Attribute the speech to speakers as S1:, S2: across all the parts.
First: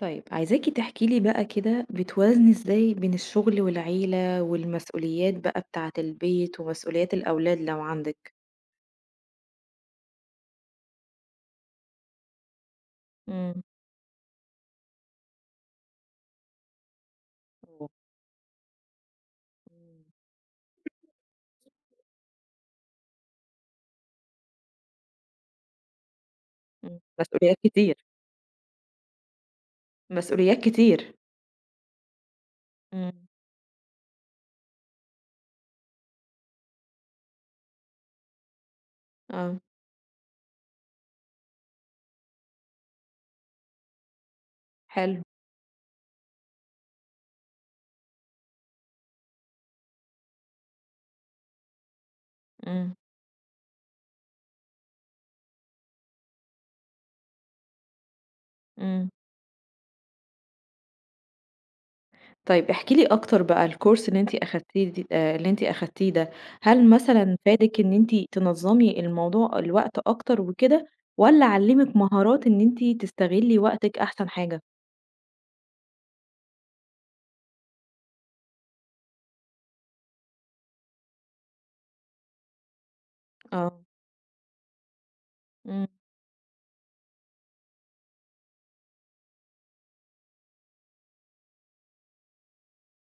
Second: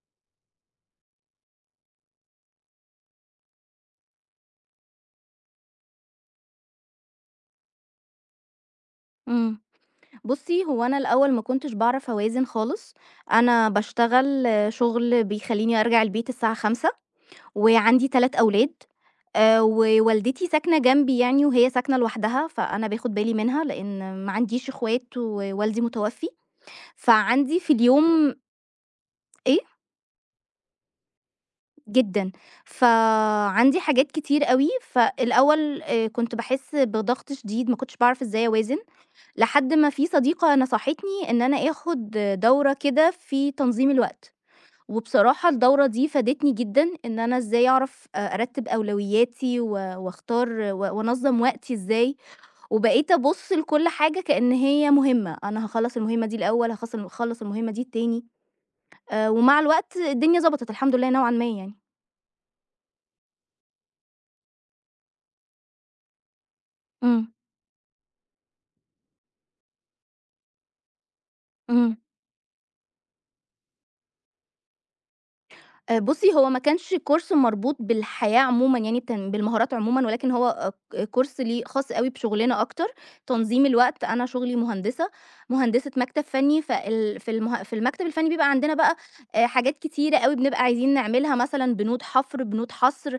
S1: طيب عايزاكي تحكي لي بقى كده بتوازني إزاي بين الشغل والعيلة والمسؤوليات بقى بتاعة البيت ومسؤوليات الأولاد لو عندِك؟
S2: إمم. بُصّي، هو أنا الأول ما كنتش باعرف أوازن خالص.
S1: إمم.
S2: أنا باشتغل شغل بيخلّيني أرجع البيت الساعة 17:00
S1: أوه!
S2: وعندي 3 أولاد.
S1: إمم.
S2: ووالدتي ساكنة جنبي يعني وهي ساكنة لوحدها، فأنا باخد بالي منها لإن ما عنديش إخوات ووالدي متوفّي.
S1: إمم. مسؤوليات
S2: فعندي في
S1: كتير،
S2: اليوم إيه؟
S1: مسؤوليات كتير.
S2: جدًا.
S1: إمم.
S2: فعندي حاجات كتير أوي. فالأول كنت باحس بضغط شديد، ما كنتش باعرف إزاي أوازن.
S1: آه،
S2: لحد ما في صديقة نصحتني إن أنا آخد دورة كده في تنظيم الوقت.
S1: حلو.
S2: وبصراحة الدورة دي فادتني جدًا إن أنا إزاي أعرف أرتّب أولوياتي وأختار وأنظّم وقتي إزاي.
S1: إمم.
S2: وبقيت أبُص لكل حاجة كإن هي مهمة، أنا هاخلّص المهمة دي الأول، هاخلّص المهمة دي التاني.
S1: إمم.
S2: ومع الوقت الدنيا ضبطت الحمد لله نوعًا ما يعني.
S1: طيب احكي لي أكتر بقى الcourse اللي أنتِ أخدتيه د اللي أنتِ أخدتيه ده، هل
S2: إمم،
S1: مثلًا فادِك إن أنتِ تنظّمي الموضوع الوقت أكتر وكده والّا
S2: إمم.
S1: علّمِك مهارات إن أنتِ تستغلي وقتِك أحسن حاجة؟
S2: بُصّي، هو ما كانش كورس مربوط بالحياة عمومًا، يعني كان بالمهارات عمومًا، ولكن هو كورس ليه خاص أوي بشُغلنا أكتر. تنظيم
S1: آه.
S2: الوقت. أنا شُغلي مهندسة،
S1: إمم.
S2: مهندسة مكتب فني. فال في المه في المكتب الفني بيبقى عندنا بقى حاجات كتيرة أوي بنبقى عايزين نعملها، مثلًا بنود حفر، بنود حصر،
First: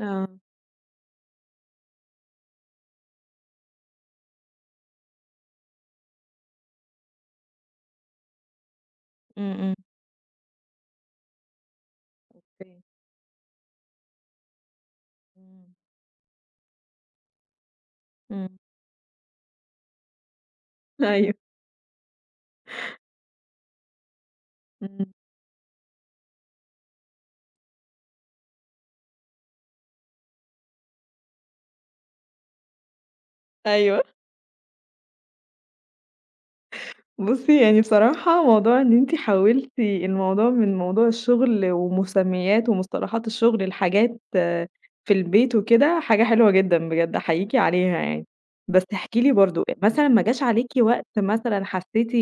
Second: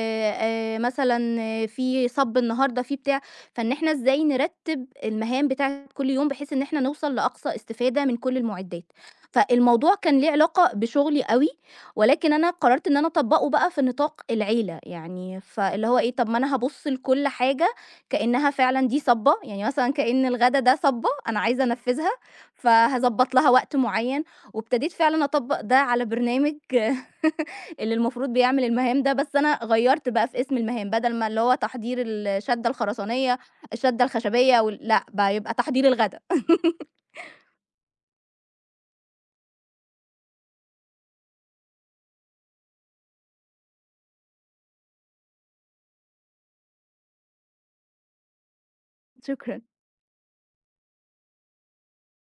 S1: آه.
S2: آآ مثلًا آه، في صَب النهارده، في بتاع. فإن إحنا إزاي نرتِّب المهام بتاعة كل يوم، بحيث إن إحنا نوصل لأقصى استفادة من كل المُعدات.
S1: إمم، إمم.
S2: فالموضوع كان ليه علاقة بشُغلي أوي. ولكن أنا
S1: أوكي.
S2: قررت إن أنا أطبّقه بقى في نطاق العيلة، يعني
S1: إمم،
S2: فاللي هو إيه، طب ما أنا هابُص لكل حاجة كإنّها
S1: إمم.
S2: فعلًا دي صَبّة، يعني مثلًا كإن الغدا ده صَبّة
S1: أيوه.
S2: أنا عايزة أنفّذها. فهاضبّط لها وقت معيّن، وابتديت
S1: إمم.
S2: فعلًا أطبّق ده على برنامج اللي المفروض بيعمل المهام ده. بس أنا غيّرت بقى في اسم المهام، بدل ما اللي هو تحضير الشَدّة الخرسانية،
S1: أيوه.
S2: الشَدّة الخشبية لأ، بقى يبقى تحضير الغدا.
S1: بُصّي، يعني بصراحة موضوع إن أنتِ حوّلتِ الموضوع من موضوع الشغل ومسميات ومصطلحات الشغل لحاجات في البيت وكده، حاجة حلوة جدًا بجد، أحييكِ عليها يعني. بس احكي لي
S2: شكرًا.
S1: برضه، مثلًا ما جاش عليكِ وقت مثلًا حسّيتِ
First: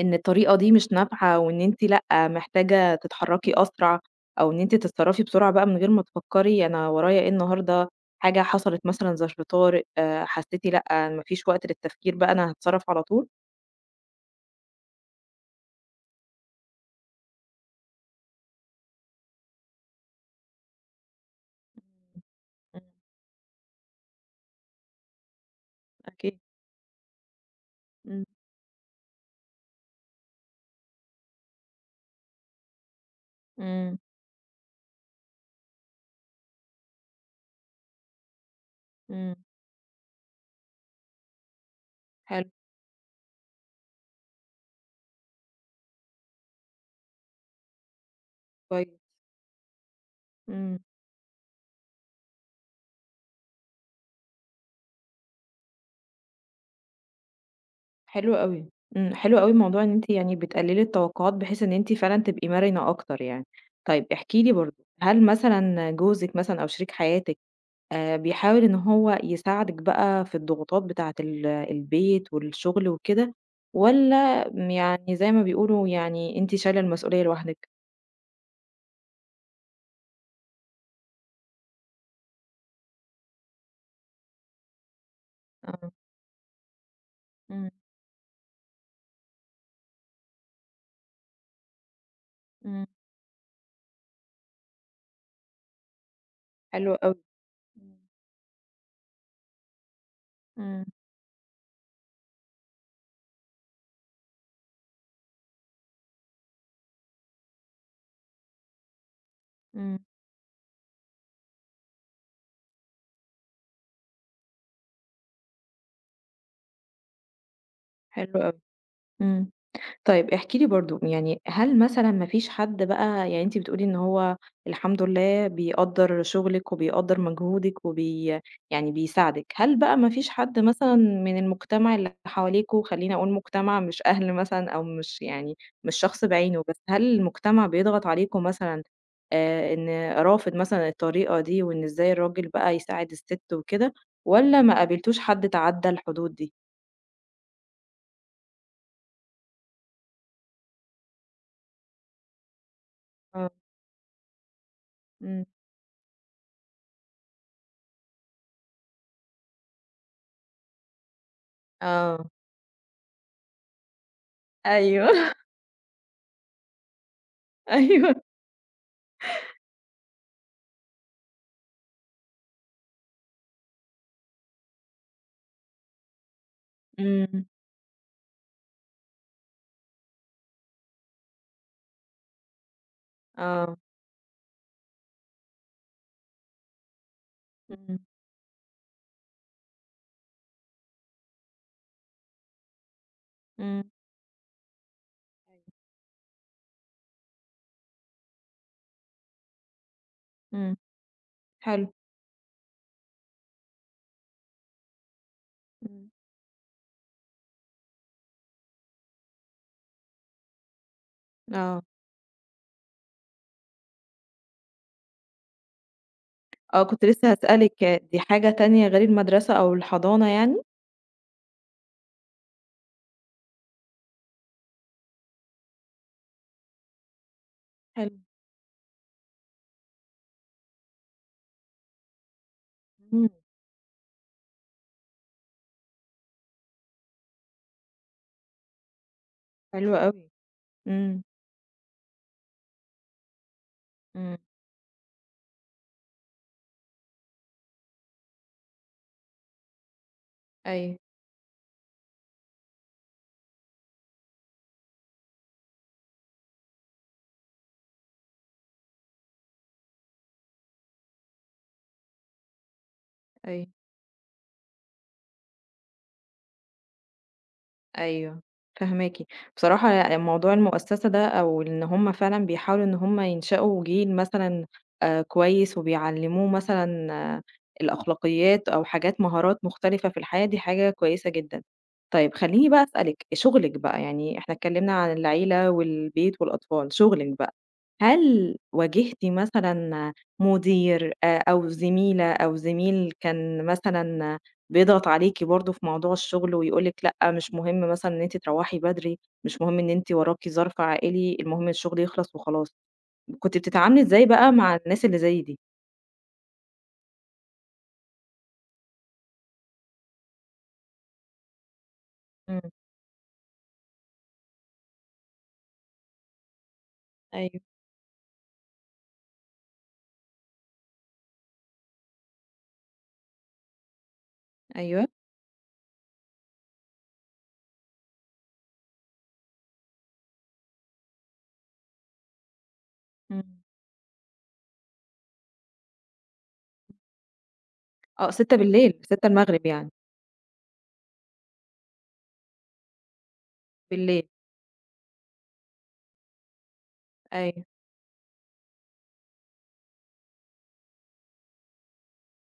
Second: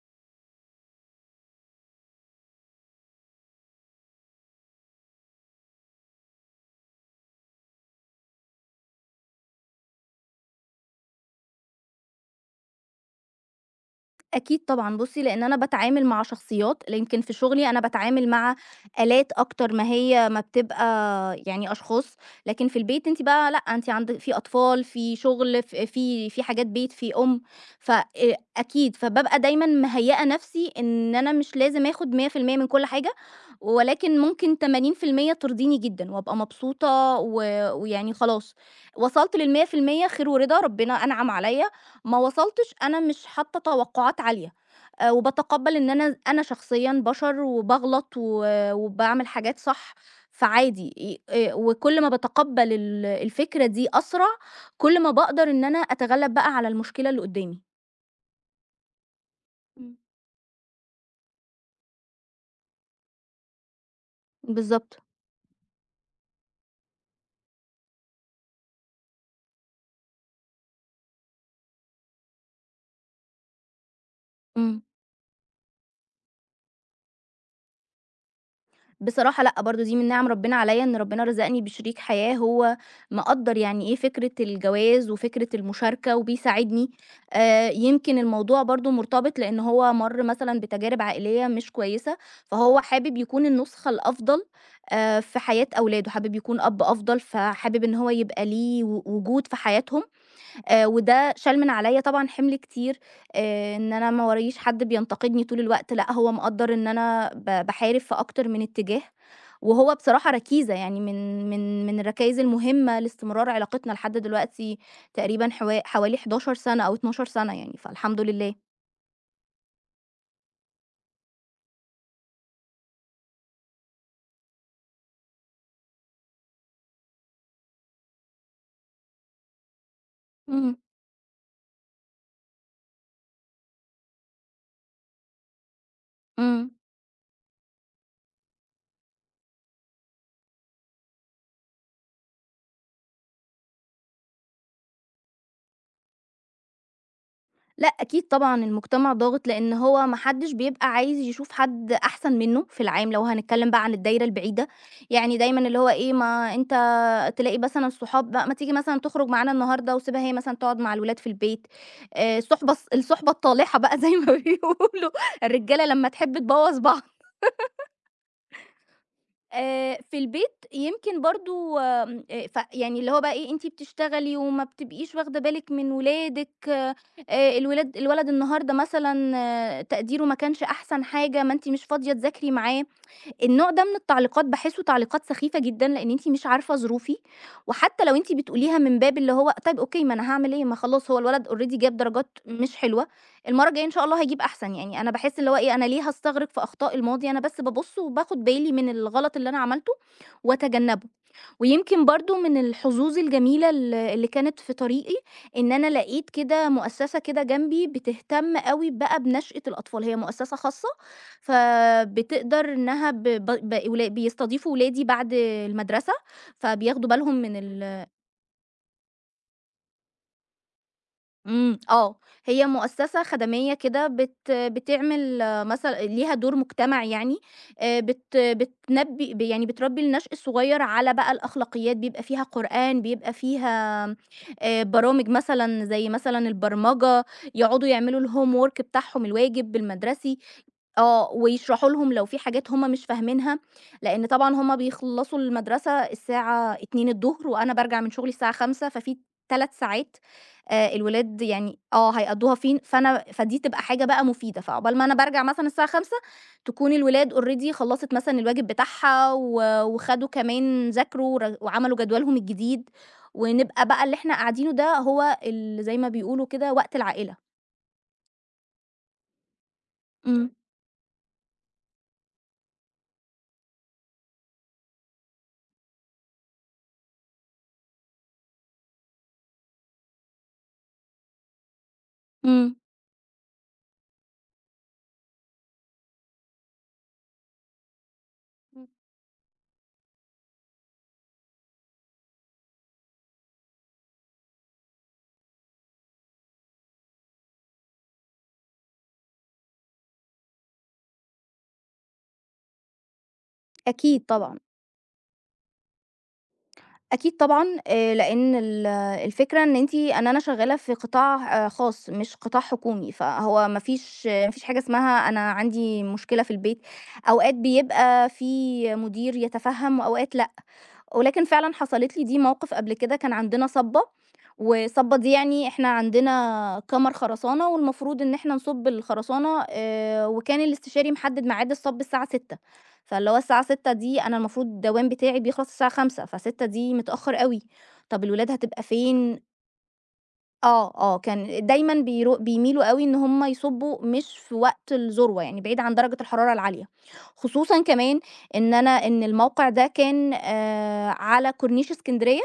S1: إن الطريقة دي مش نافعة وإن أنتِ لأ، محتاجة تتحرّكي أسرع أو إن أنتِ تتصرّفي بسرعة بقى من غير ما تفكّري أنا ورايا إيه النهارده، حاجة حصلت مثلًا ظرف طارئ، حسّيتِ لأ، ما فيش وقت للتفكير بقى أنا هاتصرّف على طول؟
S2: أكيد طبعًا. بُصّي، لإن أنا باتعامل مع شخصيات. يمكن في شغلي أنا باتعامل مع آلات أكتر ما هي ما بتبقى يعني أشخاص، لكن في
S1: إمم، إمم،
S2: البيت أنتِ بقى لأ، أنتِ عند في أطفال، في شغل، ف في
S1: أكيد،
S2: في حاجات بيت، في أم، ف
S1: إمم،
S2: أكيد. فبابقى دايمًا مهيّئة نَفْسي إن أنا مش لازم آخُد 100% من كل حاجة،
S1: إمم،
S2: ولكن ممكن 80% ترضيني جدًا وأبقى مبسوطة و ويعني خلاص.
S1: إمم،
S2: وصلت لل100% خير ورضا، ربنا أنعم عليّا. ما
S1: حلو
S2: وصلتش، أنا مش حاطة توقعات عالية. وباتقبّل إن أنا أنا شخصيًا بشر وباغلط و
S1: كويس،
S2: وباعمل حاجات صح.
S1: إمم،
S2: فعادي ي وكل ما باتقبّل الفكرة دي أسرع، كل ما باقدر إن أنا أتغلّب بقى على المشكلة اللي قدّامي.
S1: حلو أوي، إمم، حلو أوي موضوع إن
S2: إمم.
S1: أنتِ يعني بتقلّلي التوقعات بحيث إن أنتِ فعلًا تبقي مرنة أكتر يعني. طيب احكي لي برضه،
S2: بالضبط.
S1: هل مثلًا جوزِك مثلًا أو شريك حياتِك بيحاول إن هو يساعدِك بقى في الضغوطات بتاعة البيت والشغل وكده، والّا
S2: إمم.
S1: يعني زي ما بيقولوا يعني أنتِ شايلة المسؤولية لوحدِك؟
S2: بصراحة لأ، برضه دي من نِعَم ربنا عليّا إن ربنا رزقني بشريك حياة هو مقدّر يعني إيه فكرة الجواز وفكرة
S1: آه،
S2: المشاركة وبيساعدني.
S1: إمم،
S2: يمكن الموضوع برضه مرتبط لإن هو مَر مثلًا بتجارب عائلية مش كويسة، فهو
S1: إمم،
S2: حابب يكون النسخة الأفضل في حياة أولاده، حابب يكون أب
S1: حلو أوي،
S2: أفضل، فحابب إن
S1: إمم،
S2: هو يبقى ليه وجود في حياتهم.
S1: إمم،
S2: وده شال من عليّا طبعًا حِمل كتير. إن أنا ما وراييش حد بينتقدني طول الوقت، لأ هو مقدّر إن أنا باحارب في أكتر من اتجاه. وهو
S1: إمم،
S2: بصراحة ركيزة يعني من الركايز المهمة لاستمرار علاقتنا لحد دلوقتي تقريبًا حوالي 11 سَنة أو 12 سَنة يعني، فالحمد
S1: حلو
S2: لله.
S1: أوي، إمم. طيب احكي لي برضه يعني هل مثلًا ما فيش حد بقى يعني أنتِ بتقولي إن هو الحمد لله بيقدّر شغلِك وبيقدّر مجهودِك وبي يعني بيساعدِك، هل بقى ما فيش حد
S2: إمم،
S1: مثلًا من المجتمع اللي حواليكم خلّيني أقول مجتمع مش أهل مثلًا أو مش يعني مش شخص بعينه،
S2: إمم.
S1: بس هل المجتمع بيضغط عليكم مثلًا إن رافض مثلًا الطريقة دي وإن إزاي الراجل بقى يساعد الست وكده، والّا ما قابلتوش حد تعدّى الحدود دي؟
S2: لأ أكيد طبعًا المجتمع ضاغط، لإن هو ما حدش بيبقى عايز يشوف حد أحسن منّه في العام، لو
S1: آه،
S2: هنتكلّم بقى عن الدايرة البعيدة. يعني
S1: إمم،
S2: دايمًا اللي هو إيه ما أنت تلاقي مثلًا الصحاب بقى، ما تيجي مثلًا تخرج معانا النهارده وسيبها هي مثلًا تقعد مع الولاد في البيت.
S1: آه،
S2: الصُحبة الصُحبة الطالحة بقى زي ما
S1: أيوه،
S2: بيقولوا الرجالة لمّا تحب تبوّظ بعض.
S1: أيوه.
S2: في البيت يمكن برضه آمم، ف يعني اللي هو بقى إيه، أنتِ بتشتغلي وما بتبقيش واخدة بالِك من ولادِك.
S1: إمم،
S2: الولاد الولد النهارده مثلًا آه، تقديره ما كانش أحسن حاجة، ما أنتِ مش فاضية تذاكري معاه. النوع
S1: آه،
S2: ده من التعليقات باحسه تعليقات سخيفة جدًا، لإن أنتِ مش عارفة ظروفي.
S1: إمم،
S2: وحتى لو أنتِ بتقوليها من باب اللي هو طيب أوكي، ما أنا هاعمل إيه، ما خلاص هو الولد already جاب درجات مش حلوة، المرّة الجاية
S1: إمم،
S2: إن شاء الله هيجيب أحسن. يعني أنا باحس اللي هو
S1: أيوه.
S2: إيه، أنا ليه هاستغرق في أخطاء الماضي؟ أنا بس بابُص وباخد بالي من الغلط اللي أنا عملته
S1: إمم،
S2: وأتجنبه.
S1: حلو،
S2: ويمكن برضه من الحظوظ الجميلة اللي كانت في طريقي، إن أنا
S1: إمم،
S2: لقيت كده مؤسسة كده جنبي بتهتم أوي بقى بنشأة الأطفال. هي مؤسسة خاصة
S1: آه،
S2: فبتقدر إنها ب ب ب ولا بيستضيفوا ولادي بعد المدرسة،
S1: آه، كنت
S2: فبياخدوا
S1: لسه
S2: بالهم من
S1: هاسألِك دي حاجة تانية غير المدرسة أو الحضانة يعني؟
S2: إمم، آه. هي مؤسسة خدمية كده بتعمل آه، مثلًا ليها دور مجتمعي يعني.
S1: حلو،
S2: بت بتنبّي ب يعني بتربّي النشء الصغير على بقى الأخلاقيات، بيبقى فيها قرآن،
S1: إمم،
S2: بيبقى فيها برامج مثلًا زي مثلًا البرمجة، يقعدوا يعملوا الhomework بتاعهم الواجب
S1: حلو أوي،
S2: المدرسي.
S1: إمم،
S2: آه، ويشرحوا لهم لو في حاجات هم مش فاهمينها. لإن
S1: إمم،
S2: طبعًا هم بيخلّصوا المدرسة الساعة 14:00 وأنا بارجع من شغلي الساعة 17:00 ففي 3 ساعات
S1: أيوه،
S2: الولاد يعني آه، هيقضّوها فين؟ فأنا فدي تبقى حاجة بقى مفيدة. فعقبال ما أنا بارجع مثلًا الساعة 17:00 تكون الولاد already خلّصت مثلًا الواجب بتاعها و وخدوا كمان ذاكروا وعملوا جدولهم الجديد.
S1: أيوه.
S2: ونبقى بقى اللي إحنا قاعدينه ده هو زي ما بيقولوا كده وقت العائلة.
S1: أيوه، فاهماكِ. بصراحة
S2: إمم،
S1: موضوع المؤسسة ده أو إن هم فعلًا بيحاولوا إن هم ينشأوا جيل مثلًا كويس وبيعلّموه مثلًا آه الأخلاقيات أو حاجات مهارات مختلفة في الحياة، دي حاجة كويسة جدًا. طيب خلّيني
S2: إمم،
S1: بقى أسألِك، شغلِك بقى، يعني إحنا اتكلّمنا عن العيلة والبيت والأطفال، شغلِك بقى، هل
S2: إمم.
S1: واجهتِ مثلًا مدير أو زميلة أو زميل كان مثلًا بيضغط عليكِ برضه في موضوع الشغل ويقول لِك لأ، مش مهم مثلًا إن أنتِ تروّحي بدري، مش مهم إن أنتِ وراكِ ظرف عائلي، المهم الشغل يخلص وخلاص. كنتِ بتتعاملي
S2: أكيد
S1: إزاي بقى
S2: طبعًا.
S1: مع الناس اللي زي دي؟
S2: أكيد طبعًا. لإن الفكرة إن أنتِ، إن أنا شغّالة في قطاع آه، خاص مش قطاع
S1: إمم.
S2: حكومي، فهو ما فيش حاجة اسمها أنا عندي مشكلة في البيت. أوقات
S1: أيوه.
S2: بيبقى في مدير يتفهّم وأوقات لأ. ولكن فعلًا حصلت لي دي موقف قبل كده. كان عندنا صبّة،
S1: أيوه.
S2: والصبّة دي يعني إحنا عندنا كَمَر خرسانة والمفروض إن إحنا نصُب الخرسانة. وكان الاستشاري محدد ميعاد الصَب الساعة 6:00. فاللي هو
S1: إمم.
S2: الساعة 6:00 دي، أنا المفروض الدوام بتاعي بيخلص الساعة 17:00 ف18:00 دي متأخر أوي. طب
S1: آه،
S2: الولاد
S1: 18:00
S2: هتبقى فين؟
S1: 18:00 يعني.
S2: آه، آه. كان دايمًا بيميلوا أوي إن هم يصُبّوا
S1: بالليل.
S2: مش في وقت الذروة، يعني بعيد عن درجة الحرارة العالية.
S1: أيوه.
S2: خصوصًا كمان إن الموقع ده كان على كورنيش إسكندرية،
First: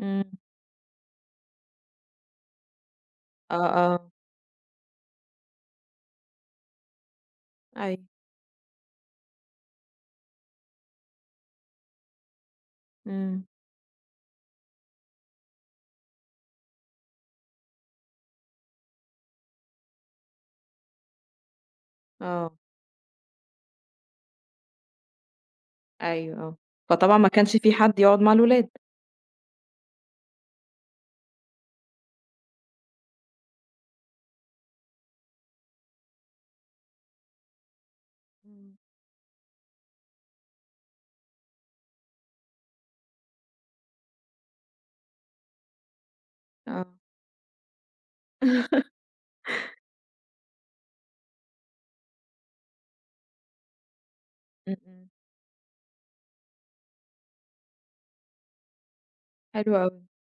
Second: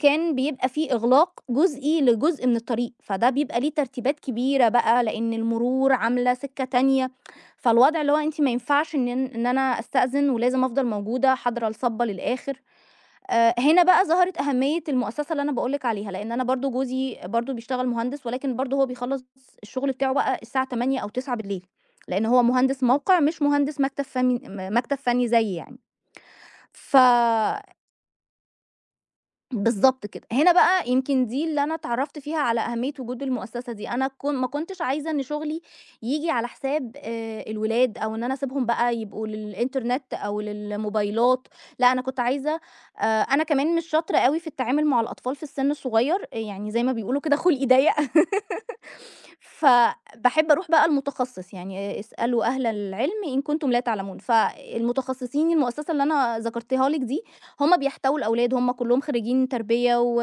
S1: إمم.
S2: بيبقى في إغلاق جزئي لجزء من الطريق، فده
S1: آه،
S2: بيبقى ليه
S1: آه.
S2: ترتيبات كبيرة بقى، لإن المرور عاملة سِكّة تانية. فالوضع
S1: أيوه.
S2: اللي هو أنتِ ما ينفعش إن أنا أستأذن، ولازم أفضل موجودة حاضرة الصَبّة للآخر.
S1: إمم.
S2: هنا بقى ظهرت أهمية المؤسسة اللي أنا باقول لِك عليها. لإن أنا برضه جوزي برضه بيشتغل مهندس، ولكن برضه هو بيخلّص الشغل بتاعه بقى الساعة 20:00 أو 21:00 لإن هو
S1: آه.
S2: مهندس موقع، مش مهندس مكتب فني. مكتب فني زيي يعني.
S1: أيوه، آه.
S2: ف
S1: فطبعًا ما كانش في حد يقعد مع الولاد.
S2: بالضبط كده. هنا بقى يمكن دي اللي أنا اتعرّفت فيها على أهمية وجود المؤسسة دي. أنا كن ما كنتش عايزة إن شغلي ييجي على حساب الولاد، أو إن أنا أسيبهم
S1: إمم.
S2: بقى يبقوا للإنترنت أو للموبايلات. لأ أنا كنت عايزة أنا كمان مش شاطرة أوي في التعامل مع الأطفال في السن الصغير، يعني زي ما
S1: آه.
S2: بيقولوا كده خُلقي ضيّق.
S1: إمم،
S2: فباحب أروح بقى المتخصص، يعني اسألوا أهل العلم إن كنتم لا تعلمون.
S1: إمم.
S2: فالمتخصصين المؤسسة اللي أنا ذكرتها لِك دي، هم بيحتووا الأولاد، هم كلّهم خريجين
S1: حلو
S2: تربية
S1: أوي.
S2: و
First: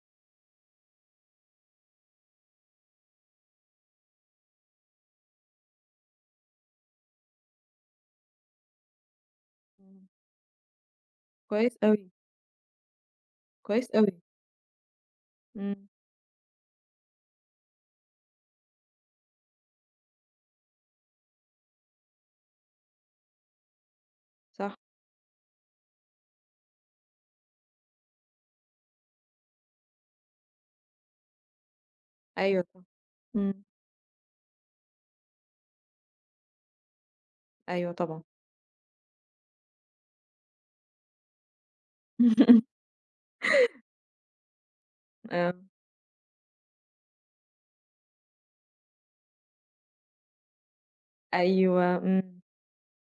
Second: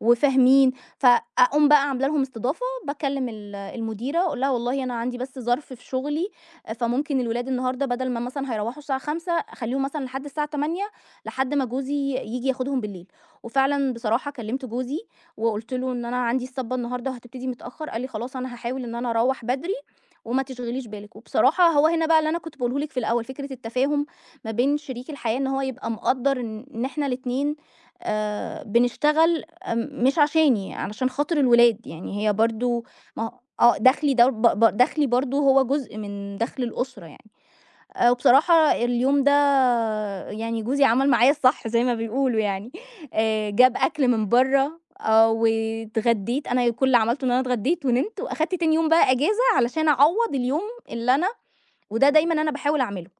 S2: وفاهمين. فأقوم بقى عاملة لهم استضافة، باكلم المديرة أقول لها والله أنا عندي بس ظرف في شغلي، فممكن الولاد النهارده بدل ما مثلًا هيروّحوا الساعة 17:00 أخلّيهم مثلًا
S1: إمم.
S2: لحد الساعة 20:00 لحد ما
S1: كويس
S2: جوزي
S1: أوي،
S2: ييجي ياخدهم بالليل.
S1: كويس
S2: وفعلًا
S1: أوي.
S2: بصراحة كلمت جوزي وقُلت
S1: إمم،
S2: له إن أنا عندي الصبّة النهارده وهتبتدي متأخّر. قال لي: "خلاص أنا هاحاول إن أنا أروّح بدري وما تشغليش بالِك." وبصراحة هو هنا بقى اللي أنا كنت باقوله لِك في الأول، فكرة التفاهم ما بين
S1: صح.
S2: شريك الحياة إن هو يبقى مقدّر إن إحنا الاتنين بنشتغل مش عشاني، علشان خاطر الولاد، يعني هي
S1: أيوه
S2: برضه
S1: طبعًا.
S2: ما هو
S1: إمم.
S2: آه، دخلي ده ب ب دخلي برضه هو جزء من دخل الأسرة يعني.
S1: أيوه طبعًا.
S2: وبصراحة اليوم ده يعني جوزي عمل معايا الصح زي ما بيقولوا يعني. جاب أكل من برّه آه،
S1: آه.
S2: واتغديت. أنا كل اللي عملته إن أنا اتغديت ونمت وأخدت تاني يوم بقى إجازة علشان أعوّض اليوم اللي أنا.
S1: أيوه،
S2: وده
S1: إمم.
S2: دايمًا أنا باحاول أعمله.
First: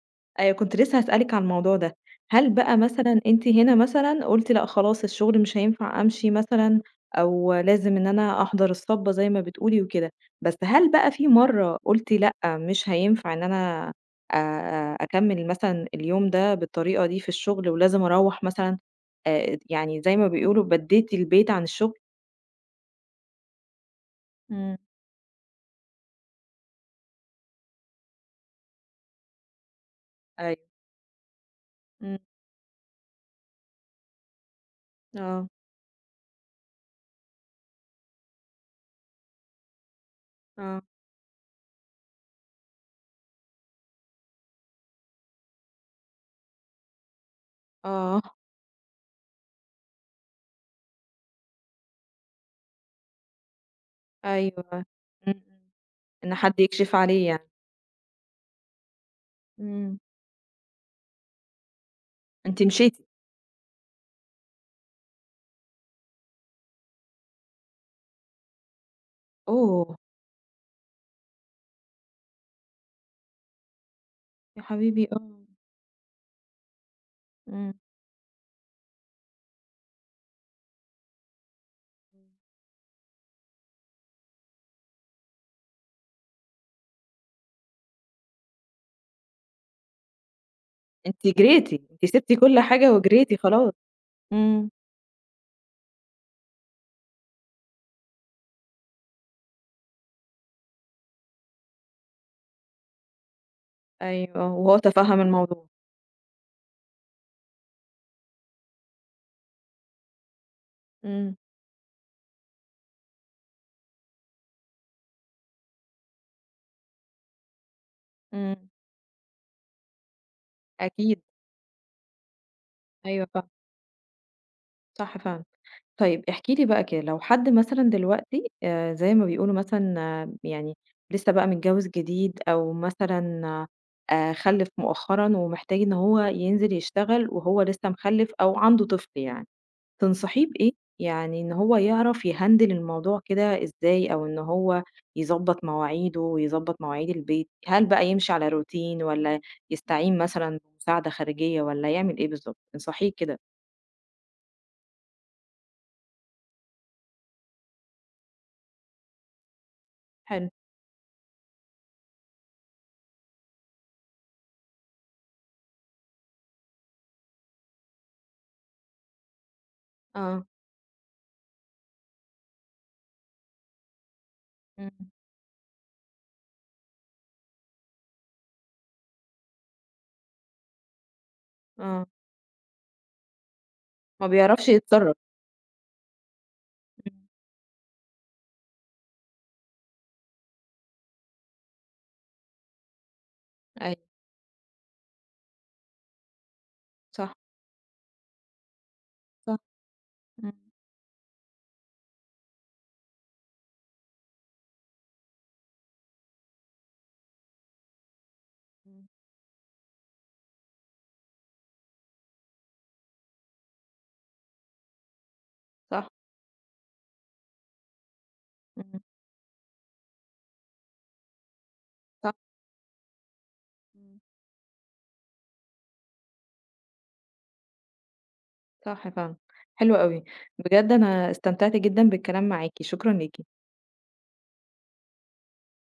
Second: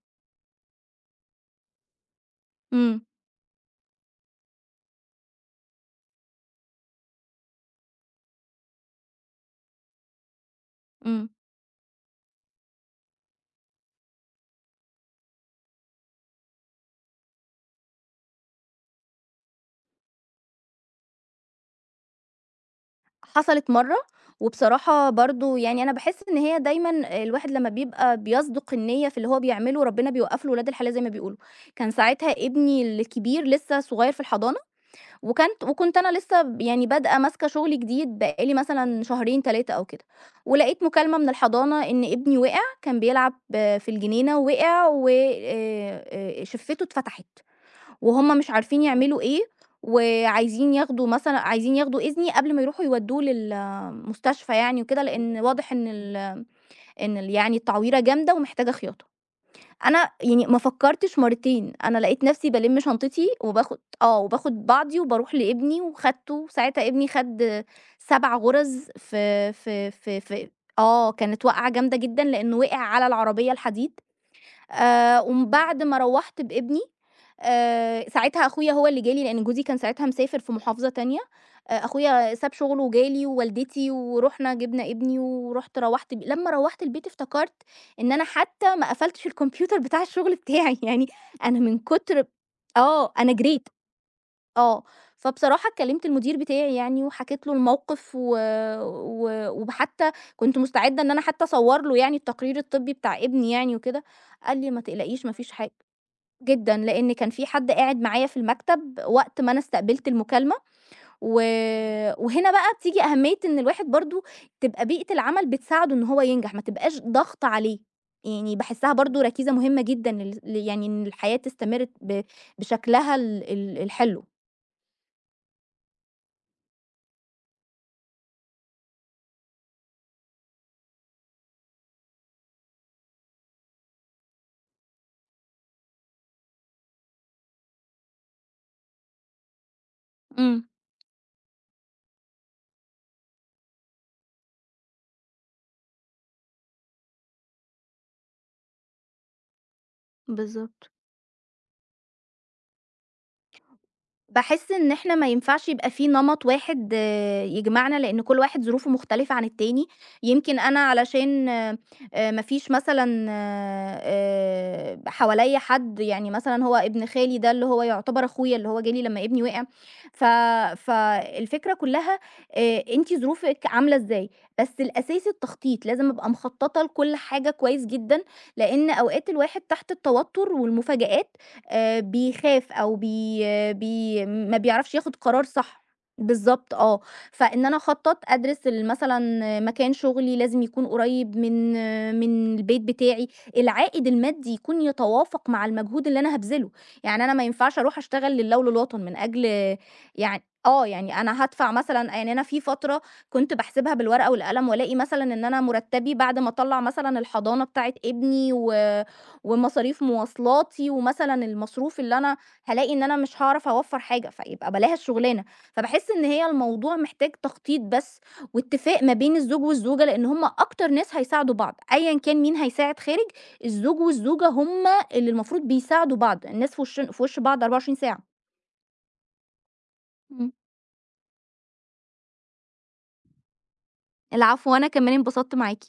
S1: أيوه، كنت لسه هاسألِك على الموضوع ده. هل بقى
S2: إمم،
S1: مثلًا أنتِ هنا مثلًا قُلتِ لأ خلاص الشغل مش هينفع أمشي مثلًا أو لازم إن أنا أحضر الصَّبّة زي ما بتقولي وكده، بس هل بقى
S2: إمم.
S1: في مرّة قُلتِ لأ مش هينفع إن أنا أكمّل مثلًا اليوم ده بالطريقة دي في الشغل ولازم أروّح مثلًا يعني زي ما بيقولوا بَدّيتِ البيت عن الشغل؟
S2: حصلت مرّة.
S1: إمم.
S2: وبصراحة برضه يعني أنا باحس إن هي دايمًا الواحد لمّا بيبقى بيصدق النيّة في اللي هو بيعمله، ربنا بيوقّف له
S1: أيوه.
S2: ولاد الحلال زي ما بيقولوا. كان
S1: إمم.
S2: ساعتها ابني الكبير لسه صغير في الحضانة،
S1: آه،
S2: وكانت وكنت أنا لسه يعني بادئة ماسكة شغل جديد بقى لي مثلًا شهرين 3 أو كده.
S1: آه،
S2: ولقيت مكالمة من الحضانة إن ابني وقع، كان بيلعب آه، في الجنينة ووقع و شفته اتفتحت،
S1: آه.
S2: وهُم مش عارفين يعملوا إيه، وعايزين ياخدوا مثلًا عايزين ياخدوا إذني قبل ما يروحوا يودّوه للمستشفى
S1: أيوه.
S2: يعني وكده، لإن
S1: إمم، إمم.
S2: واضح إن ال
S1: إن حد يكشف
S2: إن
S1: عليه
S2: ال
S1: يعني.
S2: يعني التعويرة جامدة ومحتاجة خياطة.
S1: إمم.
S2: أنا يعني ما فكّرتش مرّتين، أنا لقيت نَفْسي
S1: أنتِ
S2: بالِم
S1: مشيتِ.
S2: شنطتي وباخُد آه، وباخُد بعضي وباروح لابني وخدته. ساعتها ابني خَد 7 غُرز في
S1: أوه!
S2: آه، كانت وقعة جامدة جدًا لإنه وقع على العربية الحديد.
S1: يا حبيبي آه.
S2: ومن بعد ما روّحت بابني
S1: إمم.
S2: ساعتها أخويا هو اللي جالي لإن جوزي كان ساعتها مسافر في محافظة تانية. أخويا ساب شغله وجالي ووالدتي، ورُحنا جِبنا ابني ورُحت روّحت لمّا روّحت البيت افتكرت إن أنا حتى ما قفلتش الكمبيوتر بتاع الشغل بتاعي يعني
S1: أنتِ
S2: أنا
S1: جريتِ،
S2: من
S1: أنتِ
S2: كتر
S1: سِبتِ كل حاجة
S2: آه، أنا
S1: وجريتِ
S2: جريت.
S1: خلاص. إمم.
S2: آه. فبصراحة كلّمت المدير بتاعي يعني وحكيت له الموقف و وحتى كنت مستعدة إن أنا حتى أصور له يعني التقرير الطبي بتاع ابني يعني وكده.
S1: أيوه،
S2: قال لي:
S1: وهو
S2: "ما
S1: تفهَّم
S2: تقلقيش ما فيش
S1: الموضوع.
S2: حاجة." جدًا، لإن كان في حد قاعد معايا في المكتب وقت ما أنا استقبلت المكالمة. و
S1: إمم،
S2: وهنا بقى بتيجي أهمية إن الواحد برضه تبقى بيئة العمل بتساعده إن هو ينجح، ما تبقاش ضغط عليه. يعني
S1: إمم.
S2: باحسها برضه ركيزة مهمة جدًا لل ل يعني إن
S1: أكيد،
S2: الحياة تستمر بشكلها
S1: أيوه
S2: ال
S1: فعلًا،
S2: ال الحلو.
S1: صح فعلًا. طيب احكي لي بقى كده، لو حد مثلًا دلوقتي زي ما بيقولوا مثلًا يعني لسه بقى متجوّز جديد أو مثلًا خلِّف مؤخرًا ومحتاج إن هو ينزل يشتغل وهو لسه مخلِّف أو عنده طفل يعني. تنصحيه
S2: إمم.
S1: بإيه؟ يعني إن هو يعرف يهندل الموضوع كده إزاي أو إن هو يظبط مواعيده ويظبط مواعيد البيت، هل بقى يمشي على روتين والّا يستعين مثلًا
S2: بالضبط.
S1: بمساعدة خارجية والّا يعمل إيه بالضبط؟ انصحيه كده،
S2: باحس إن إحنا ما ينفعش يبقى في نمط واحد آه، يجمعنا، لإن كل واحد ظروفه مختلفة عن التاني.
S1: حلو،
S2: يمكن أنا علشان ما فيش مثلًا حواليّا حد يعني مثلًا، هو ابن خالي ده اللي هو يعتبر أخويا، اللي هو جه لي لمّا ابني وقع. ف
S1: آه،
S2: فالفكرة كلّها أنتِ ظروفِك عاملة إزاي. بس
S1: إمم.
S2: الأساسي التخطيط، لازم أبقى مخططة لكل حاجة كويس جدًا، لإن أوقات الواحد تحت التوتر والمفاجآت
S1: آه،
S2: بيخاف أو بي آه، بي
S1: ما
S2: ما
S1: بيعرفش
S2: بيعرفش ياخد
S1: يتصرف.
S2: قرار صح. بالضبط آه.
S1: إمم،
S2: فإن أنا أخطّط، أدرس مثلًا مكان شغلي لازم يكون قريب من آه، من البيت بتاعي. العائد
S1: أيوه،
S2: المادي يكون يتوافق مع المجهود اللي أنا هابذله. يعني أنا
S1: صح،
S2: ما ينفعش أروح أشتغل لله وللوطن من أجل
S1: صح،
S2: يعني
S1: إمم،
S2: آه. يعني أنا هادفع مثلًا، يعني أنا في فترة كنت باحسبها بالورقة والقلم وألاقي مثلًا إن أنا مُرتّبي بعد ما أطلّع مثلًا الحضانة بتاعة ابني
S1: إمم،
S2: ومصاريف مواصلاتي، ومثلًا المصروف اللي أنا هالاقي إن أنا مش هاعرف أوفّر حاجة، فيبقى بلاها الشغلانة.
S1: صح،
S2: فباحس إن هي الموضوع محتاج تخطيط بس،
S1: إمم،
S2: واتفاق ما بين الزوج والزوجة، لإن هم أكتر ناس هيساعدوا بعض، أيًا
S1: صح،
S2: كان مين هيساعد خارج. الزوج
S1: إمم.
S2: والزوجة هم اللي المفروض بيساعدوا بعض، الناس في وشن في وش بعض 24 ساعة.
S1: صح فعلًا، حلو أوي،
S2: إمم.
S1: بجد أنا استمتعت جدًا بالكلام معاكِ، شكرًا ليكِ.
S2: العفو، وأنا كمان انبسطت معاكِ.